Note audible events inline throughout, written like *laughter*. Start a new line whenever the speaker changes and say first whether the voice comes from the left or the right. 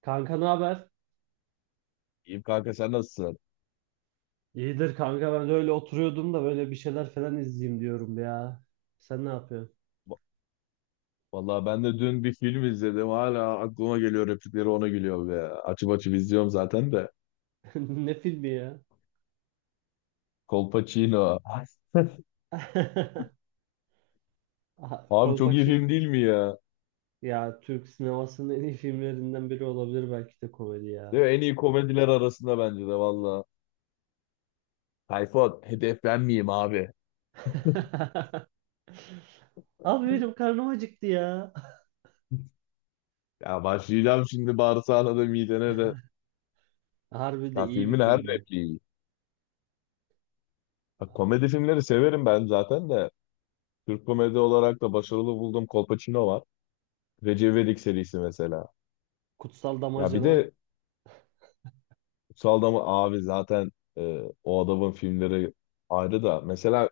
right: Kanka ne haber?
left: İyiyim kanka sen nasılsın?
right: İyidir kanka, ben de öyle oturuyordum da böyle bir şeyler falan izleyeyim diyorum ya. Sen ne yapıyorsun?
left: Va- Vallahi ben de dün bir film izledim. Hala aklıma geliyor replikleri ona gülüyor be. Açıp açıp izliyorum zaten de.
right: *laughs* Ne filmi ya?
left: Colpacino. Ay,
right: *laughs* Aha,
left: abi çok iyi
right: Kolpaçin.
left: film değil mi ya?
right: Ya Türk sinemasının en iyi filmlerinden biri olabilir belki de, komedi ya.
left: Değil mi? En iyi komediler arasında bence de valla. Tayfun hedef ben miyim abi?
right: *laughs* Abi benim karnım acıktı ya.
left: Ya başlayacağım şimdi bağırsağına da midene de.
right: *laughs* Harbi de
left: Ya
right: iyi bir
left: filmin her
right: filmdi.
left: repliği iyi. Bak, komedi filmleri severim ben zaten de. Türk komedi olarak da başarılı bulduğum Kolpaçino var. Recep İvedik serisi mesela.
right: Kutsal
left: Ya bir
right: Damacana.
left: de Kutsal mı abi zaten o adamın filmleri ayrı da. Mesela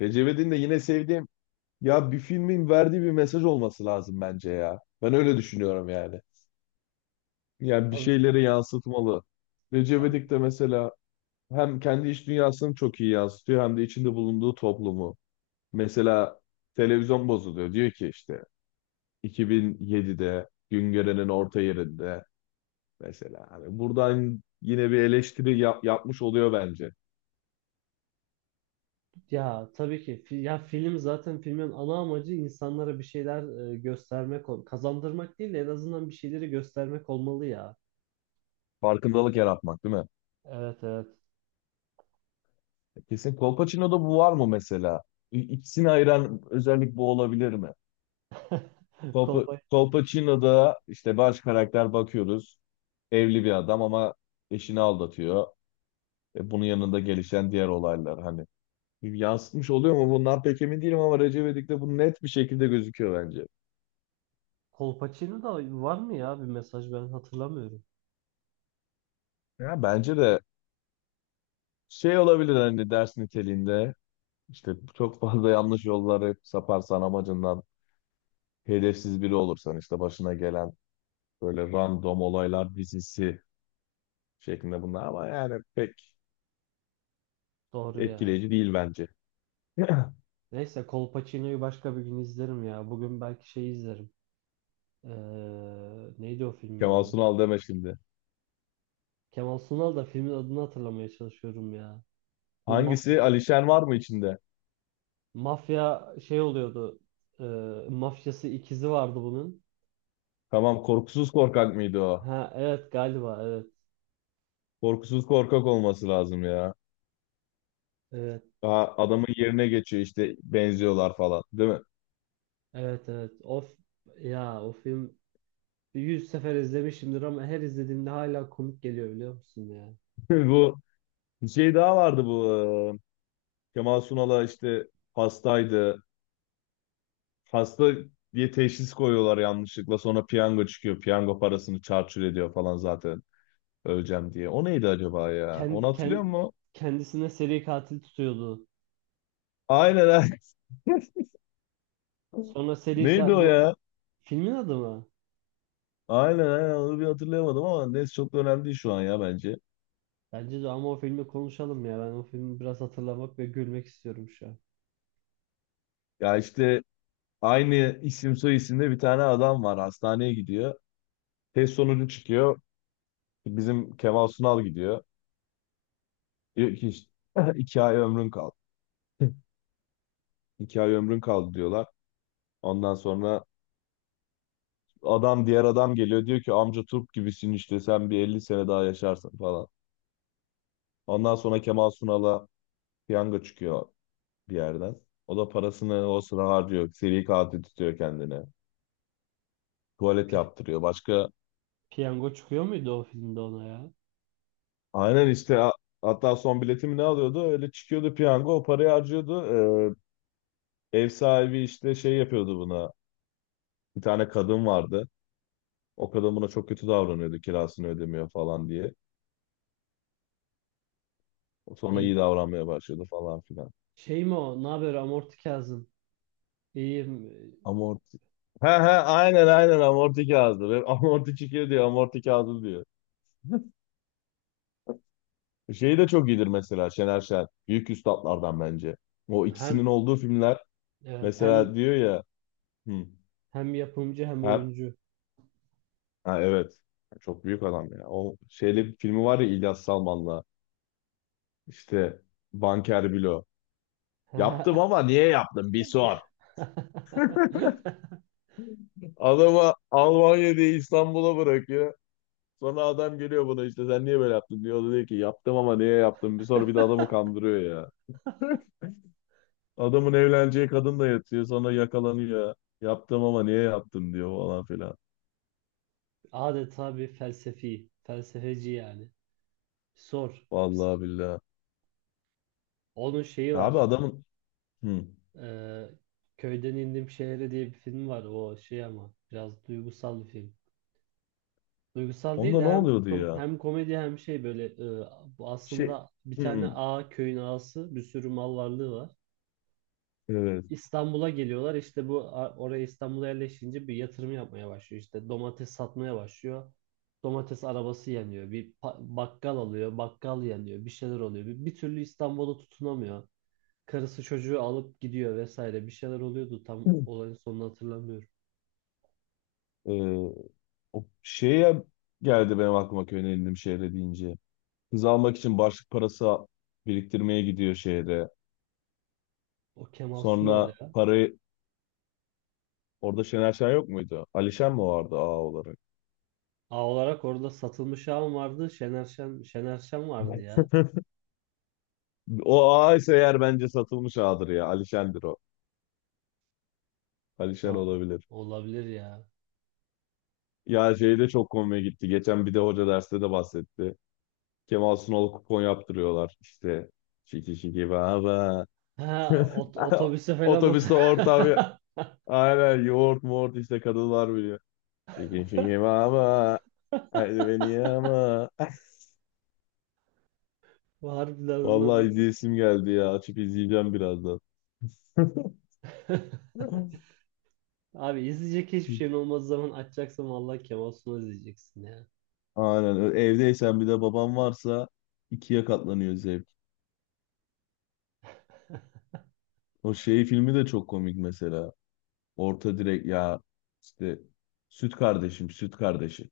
left: Recep de yine sevdiğim ya bir filmin verdiği bir mesaj olması lazım bence ya. Ben öyle düşünüyorum yani. Yani bir
right: Tabii,
left: şeyleri yansıtmalı. Recep
right: tabii.
left: İvedik de mesela hem kendi iç dünyasını çok iyi yansıtıyor hem de içinde bulunduğu toplumu. Mesela televizyon bozuluyor. Diyor ki işte 2007'de Güngören'in orta yerinde mesela. Hani buradan yine bir eleştiri yapmış oluyor bence.
right: Ya tabii ki ya film, zaten filmin ana amacı insanlara bir şeyler göstermek, kazandırmak değil de en azından bir şeyleri göstermek olmalı ya.
left: Farkındalık yaratmak değil mi?
right: Evet, evet.
left: Kesin. Kolpaçino'da bu var mı mesela? İkisini ayıran özellik bu olabilir mi?
right: *laughs*
left: Kolpa,
right: Kolpa
left: Kolpaçino'da işte baş karakter bakıyoruz. Evli bir adam ama eşini aldatıyor. Bunun yanında gelişen diğer olaylar hani. Yansıtmış oluyor mu? Bundan pek emin değilim ama Recep İvedik'te bu net bir şekilde gözüküyor bence.
right: Kolpaçino da var mı ya bir mesaj, ben hatırlamıyorum.
left: Ya bence de şey olabilir hani ders niteliğinde işte çok fazla yanlış yollara hep saparsan amacından hedefsiz biri olursan işte başına gelen böyle random olaylar dizisi şeklinde bunlar ama yani pek
right: Doğru ya.
left: etkileyici değil bence. *clears throat*
right: Neyse, Kolpaçino'yu başka bir gün izlerim ya. Bugün belki şey izlerim. Ee, neydi o filmin
left: Kemal
right: adı?
left: Sunal deme şimdi.
right: Kemal Sunal, da filmin adını hatırlamaya çalışıyorum ya. Bu mafya,
left: Hangisi? Alişen var mı içinde?
right: şey oluyordu. Ee, mafyası, ikizi vardı bunun.
left: Tamam, Korkusuz Korkak mıydı o?
right: Ha evet, galiba evet.
left: Korkusuz Korkak olması lazım ya.
right: Evet.
left: Daha adamın yerine geçiyor işte benziyorlar falan değil mi?
right: Evet, evet. Of ya, o film 100 sefer izlemişimdir ama her izlediğimde hala komik geliyor biliyor musun ya?
left: *laughs* Bu bir şey daha vardı bu. e, Kemal Sunal'a işte hastaydı. Hasta diye teşhis koyuyorlar yanlışlıkla. Sonra piyango çıkıyor. Piyango parasını çarçur ediyor falan zaten. Öleceğim diye. O neydi acaba ya? Onu
right: Kend,
left: hatırlıyor
right: kend,
left: musun?
right: kendisine seri katil tutuyordu.
left: Aynen, aynen. *laughs*
right: Sonra seri
left: Neydi
right: katil,
left: o
right: bu
left: ya?
right: filmin adı mı?
left: Aynen, aynen, onu bir hatırlayamadım ama neyse çok da önemli değil şu an ya bence.
right: Bence de, ama o filmi konuşalım ya. Ben o filmi biraz hatırlamak ve gülmek istiyorum şu an.
left: Ya işte aynı isim soy isimde bir tane adam var, hastaneye gidiyor. Test sonucu çıkıyor. Bizim Kemal Sunal gidiyor. Diyor ki işte, *laughs* 2 ay ömrün kaldı. *laughs* İki ay ömrün kaldı diyorlar. Ondan sonra diğer adam geliyor, diyor ki amca turp gibisin, işte sen bir 50 sene daha yaşarsın falan. Ondan sonra Kemal Sunal'a piyango çıkıyor bir yerden. O da parasını o sıra harcıyor. Seri katil tutuyor kendine. Tuvalet
right: Pi-
left: yaptırıyor. Başka
right: piyango çıkıyor muydu o filmde ona ya?
left: aynen işte hatta son biletimi ne alıyordu? Öyle çıkıyordu piyango. O parayı harcıyordu. Ev sahibi işte şey yapıyordu buna. Bir tane kadın vardı. O kadın buna çok kötü davranıyordu. Kirasını ödemiyor falan diye. Sonra
right: İyi.
left: iyi davranmaya başladı falan filan.
right: Şey mi o? Ne haber Amorti Kazım? İyiyim.
left: Amorti. He he, aynen aynen, amorti kağıdı. Ve *laughs* amorti çıkıyor diyor. Amorti kağıdı diyor. Şey de çok iyidir mesela, Şener Şen. Büyük üstatlardan bence. O
right: Hem
left: ikisinin olduğu filmler
right: evet,
left: mesela, diyor ya, hı,
right: hem yapımcı hem
left: her,
right: oyuncu.
left: ha, evet, çok büyük adam ya. O şeyli bir filmi var ya İlyas Salman'la, işte Banker Bilo. Yaptım
right: *laughs*
left: ama niye yaptım bir sor. Adamı Almanya diye İstanbul'a bırakıyor. Sonra adam geliyor buna, işte sen niye böyle yaptın diyor. O da diyor ki yaptım ama niye yaptım bir sor, bir de adamı kandırıyor ya. Adamın evleneceği kadın da yatıyor, sonra yakalanıyor. Yaptım ama niye yaptım diyor falan filan.
right: Adeta bir felsefi, felsefeci yani. Sor.
left: Vallahi billahi.
right: Onun şeyi
left: Ya abi
right: var.
left: adamın hı.
right: Ee, Köyden indim şehre diye bir film var. O şey, ama biraz duygusal bir film. Duygusal değil
left: Onda
right: de
left: ne
right: hem
left: oluyordu ya?
right: hem komedi hem şey böyle bu
left: Şey.
right: aslında bir
left: Hı.
right: tane
left: Hı.
right: ağa, köyün ağası, bir sürü mal varlığı var.
left: Evet.
right: İstanbul'a geliyorlar. İşte bu oraya, İstanbul'a yerleşince bir yatırım yapmaya başlıyor. İşte domates satmaya başlıyor. Domates arabası yanıyor. Bir bakkal alıyor. Bakkal yanıyor. Bir şeyler oluyor. Bir türlü İstanbul'a tutunamıyor. Karısı çocuğu alıp gidiyor vesaire. Bir şeyler oluyordu. Tam
left: *clears throat*
right: olayın sonunu hatırlamıyorum.
left: Hı. O şeye geldi benim aklıma, köyün elindim şehre deyince. Kız almak için başlık parası biriktirmeye gidiyor şehre.
right: O Kemal Sunal
left: Sonra
right: ya.
left: parayı orada, Şener Şen yok muydu? Alişen mi vardı ağ olarak?
right: A olarak orada satılmış ağam vardı. Şener Şen vardı ya.
left: O ağ ise eğer bence satılmış ağdır ya. Alişen'dir o.
right: Ha,
left: Alişen olabilir.
right: olabilir ya.
left: Ya şey de çok komik gitti. Geçen bir de hoca derste de bahsetti. Kemal Sunal kupon yaptırıyorlar. İşte şiki şiki baba.
right: Ha,
left: *laughs*
right: otobüse falan ot
left: Otobüste ortam.
right: *laughs*
left: Aynen, yoğurt muğurt işte kadınlar biliyor. Şiki şiki baba. Haydi beni yama. *laughs*
right: Harbiden onlar
left: Vallahi izleyesim geldi ya. Açıp izleyeceğim birazdan. *laughs*
right: *laughs* Abi izleyecek hiçbir şeyin olmadığı zaman açacaksın, vallahi Kemal Sunal izleyeceksin ya.
left: Aynen. Evdeysen bir de babam varsa ikiye katlanıyor zevk. O şey filmi de çok komik mesela. Orta direk ya, işte süt kardeşim, süt kardeşi.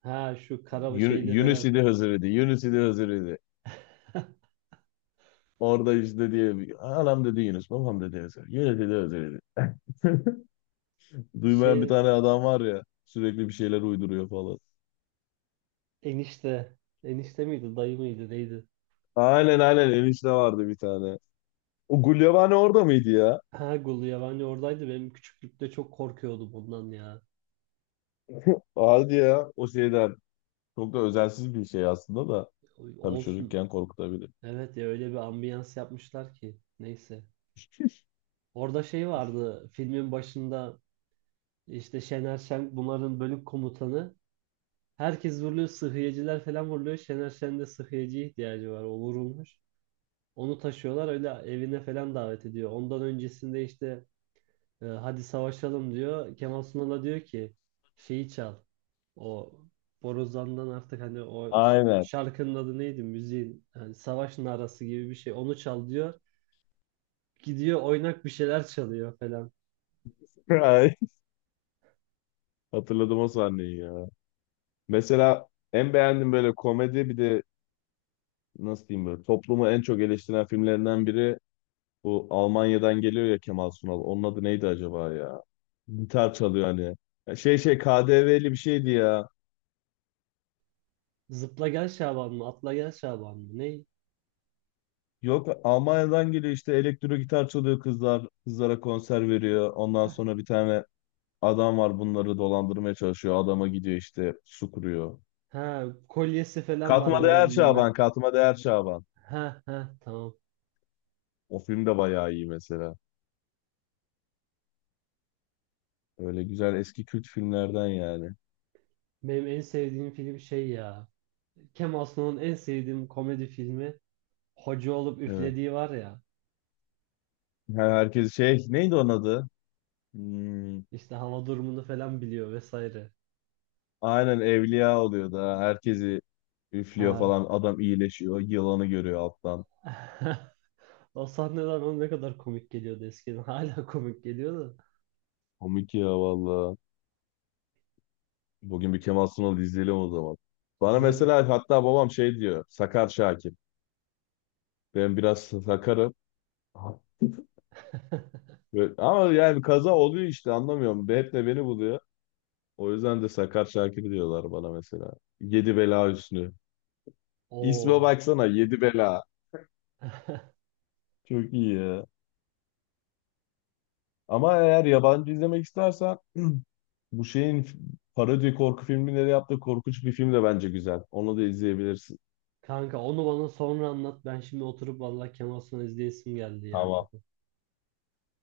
right: Ha şu kara şeyli
left: Yunus
right: falan.
left: idi Hızır idi. Yunus idi Hızır idi.
right: *laughs*
left: Orada işte diye, anam dedi Yunus, babam dedi Hızır. Yunus dedi Hızır idi. Duymayan bir
right: Şey,
left: tane adam var ya, sürekli bir şeyler uyduruyor falan.
right: enişte. Enişte miydi, dayı mıydı, neydi?
left: Aynen aynen, enişte vardı bir tane. O Gulyabani orada mıydı ya?
right: Ha, Gulu Yabani oradaydı. Benim küçüklükte çok korkuyordum bundan ya.
left: *laughs* Hadi ya o şeyden. Çok da özensiz bir şey aslında da. Tabii
right: Olsun.
left: çocukken korkutabilir.
right: Evet ya, öyle bir ambiyans yapmışlar ki. Neyse. Orada şey vardı filmin başında, işte Şener Şen bunların bölük komutanı. Herkes vuruluyor, sıhhiyeciler falan vuruluyor. Şener Şen'de sıhhiyeciye ihtiyacı var. O vurulmuş. Onu taşıyorlar, öyle evine falan davet ediyor. Ondan öncesinde işte hadi savaşalım diyor. Kemal Sunal'a diyor ki şeyi çal. O borazan'dan artık, hani o
left: Aynen.
right: şarkının adı neydi? Müziğin, hani savaş narası gibi bir şey. Onu çal diyor. Gidiyor, oynak bir şeyler çalıyor falan.
left: *laughs* Ay, hatırladım o sahneyi ya. Mesela en beğendiğim böyle komedi, bir de nasıl diyeyim, böyle toplumu en çok eleştiren filmlerinden biri bu Almanya'dan geliyor ya Kemal Sunal. Onun adı neydi acaba ya? Gitar çalıyor hani. Ya Şey KDV'li bir şeydi ya.
right: Zıpla Gel Şaban mı? Atla Gel Şaban mı? Ne?
left: Yok, Almanya'dan geliyor işte, elektro gitar çalıyor kızlar. Kızlara konser veriyor. Ondan sonra bir tane adam var, bunları dolandırmaya çalışıyor. Adama gidiyor, işte su kuruyor.
right: Ha, kolyesi falan var
left: Katma
right: böyle.
left: Değer
right: Meh.
left: Şaban, Katma Değer Şaban.
right: Ha ha, tamam.
left: O film de bayağı iyi mesela. Öyle güzel eski kült filmlerden yani.
right: Benim en sevdiğim film şey ya. Kemal Sunal'ın en sevdiğim komedi filmi, hoca olup
left: Evet.
right: üflediği var ya.
left: Herkes şey, neydi onun adı? Hmm.
right: İşte hava durumunu falan biliyor vesaire.
left: Aynen, evliya oluyor da herkesi üflüyor
right: Ha.
left: falan, adam iyileşiyor, yılanı görüyor alttan.
right: *laughs* O sahneler bana ne kadar komik geliyordu eskiden. *laughs* Hala komik geliyordu da.
left: Komik ya valla. Bugün bir Kemal Sunal izleyelim o zaman. Bana
right: İzleriz.
left: mesela, hatta babam şey diyor, sakar Şakir. Ben biraz sakarım.
right: *laughs*
left: Ama yani kaza oluyor işte, anlamıyorum. Hep de beni buluyor. O yüzden de sakar Şakir diyorlar bana mesela. Yedi bela üstü. İsme
right: Oo.
left: baksana, yedi bela.
right: *laughs*
left: Çok iyi ya. Ama eğer yabancı izlemek istersen *clears throat* bu şeyin parodi korku filmleri yaptığı Korkunç Bir Film de bence güzel. Onu da izleyebilirsin.
right: Kanka, onu bana sonra anlat. Ben şimdi oturup vallahi Kemal Sunal izleyesim geldi ya.
left: Tamam.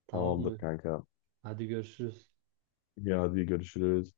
right: Tamam
left: Tamamdır
right: mı?
left: kanka.
right: Hadi görüşürüz.
left: Ya hadi görüşürüz.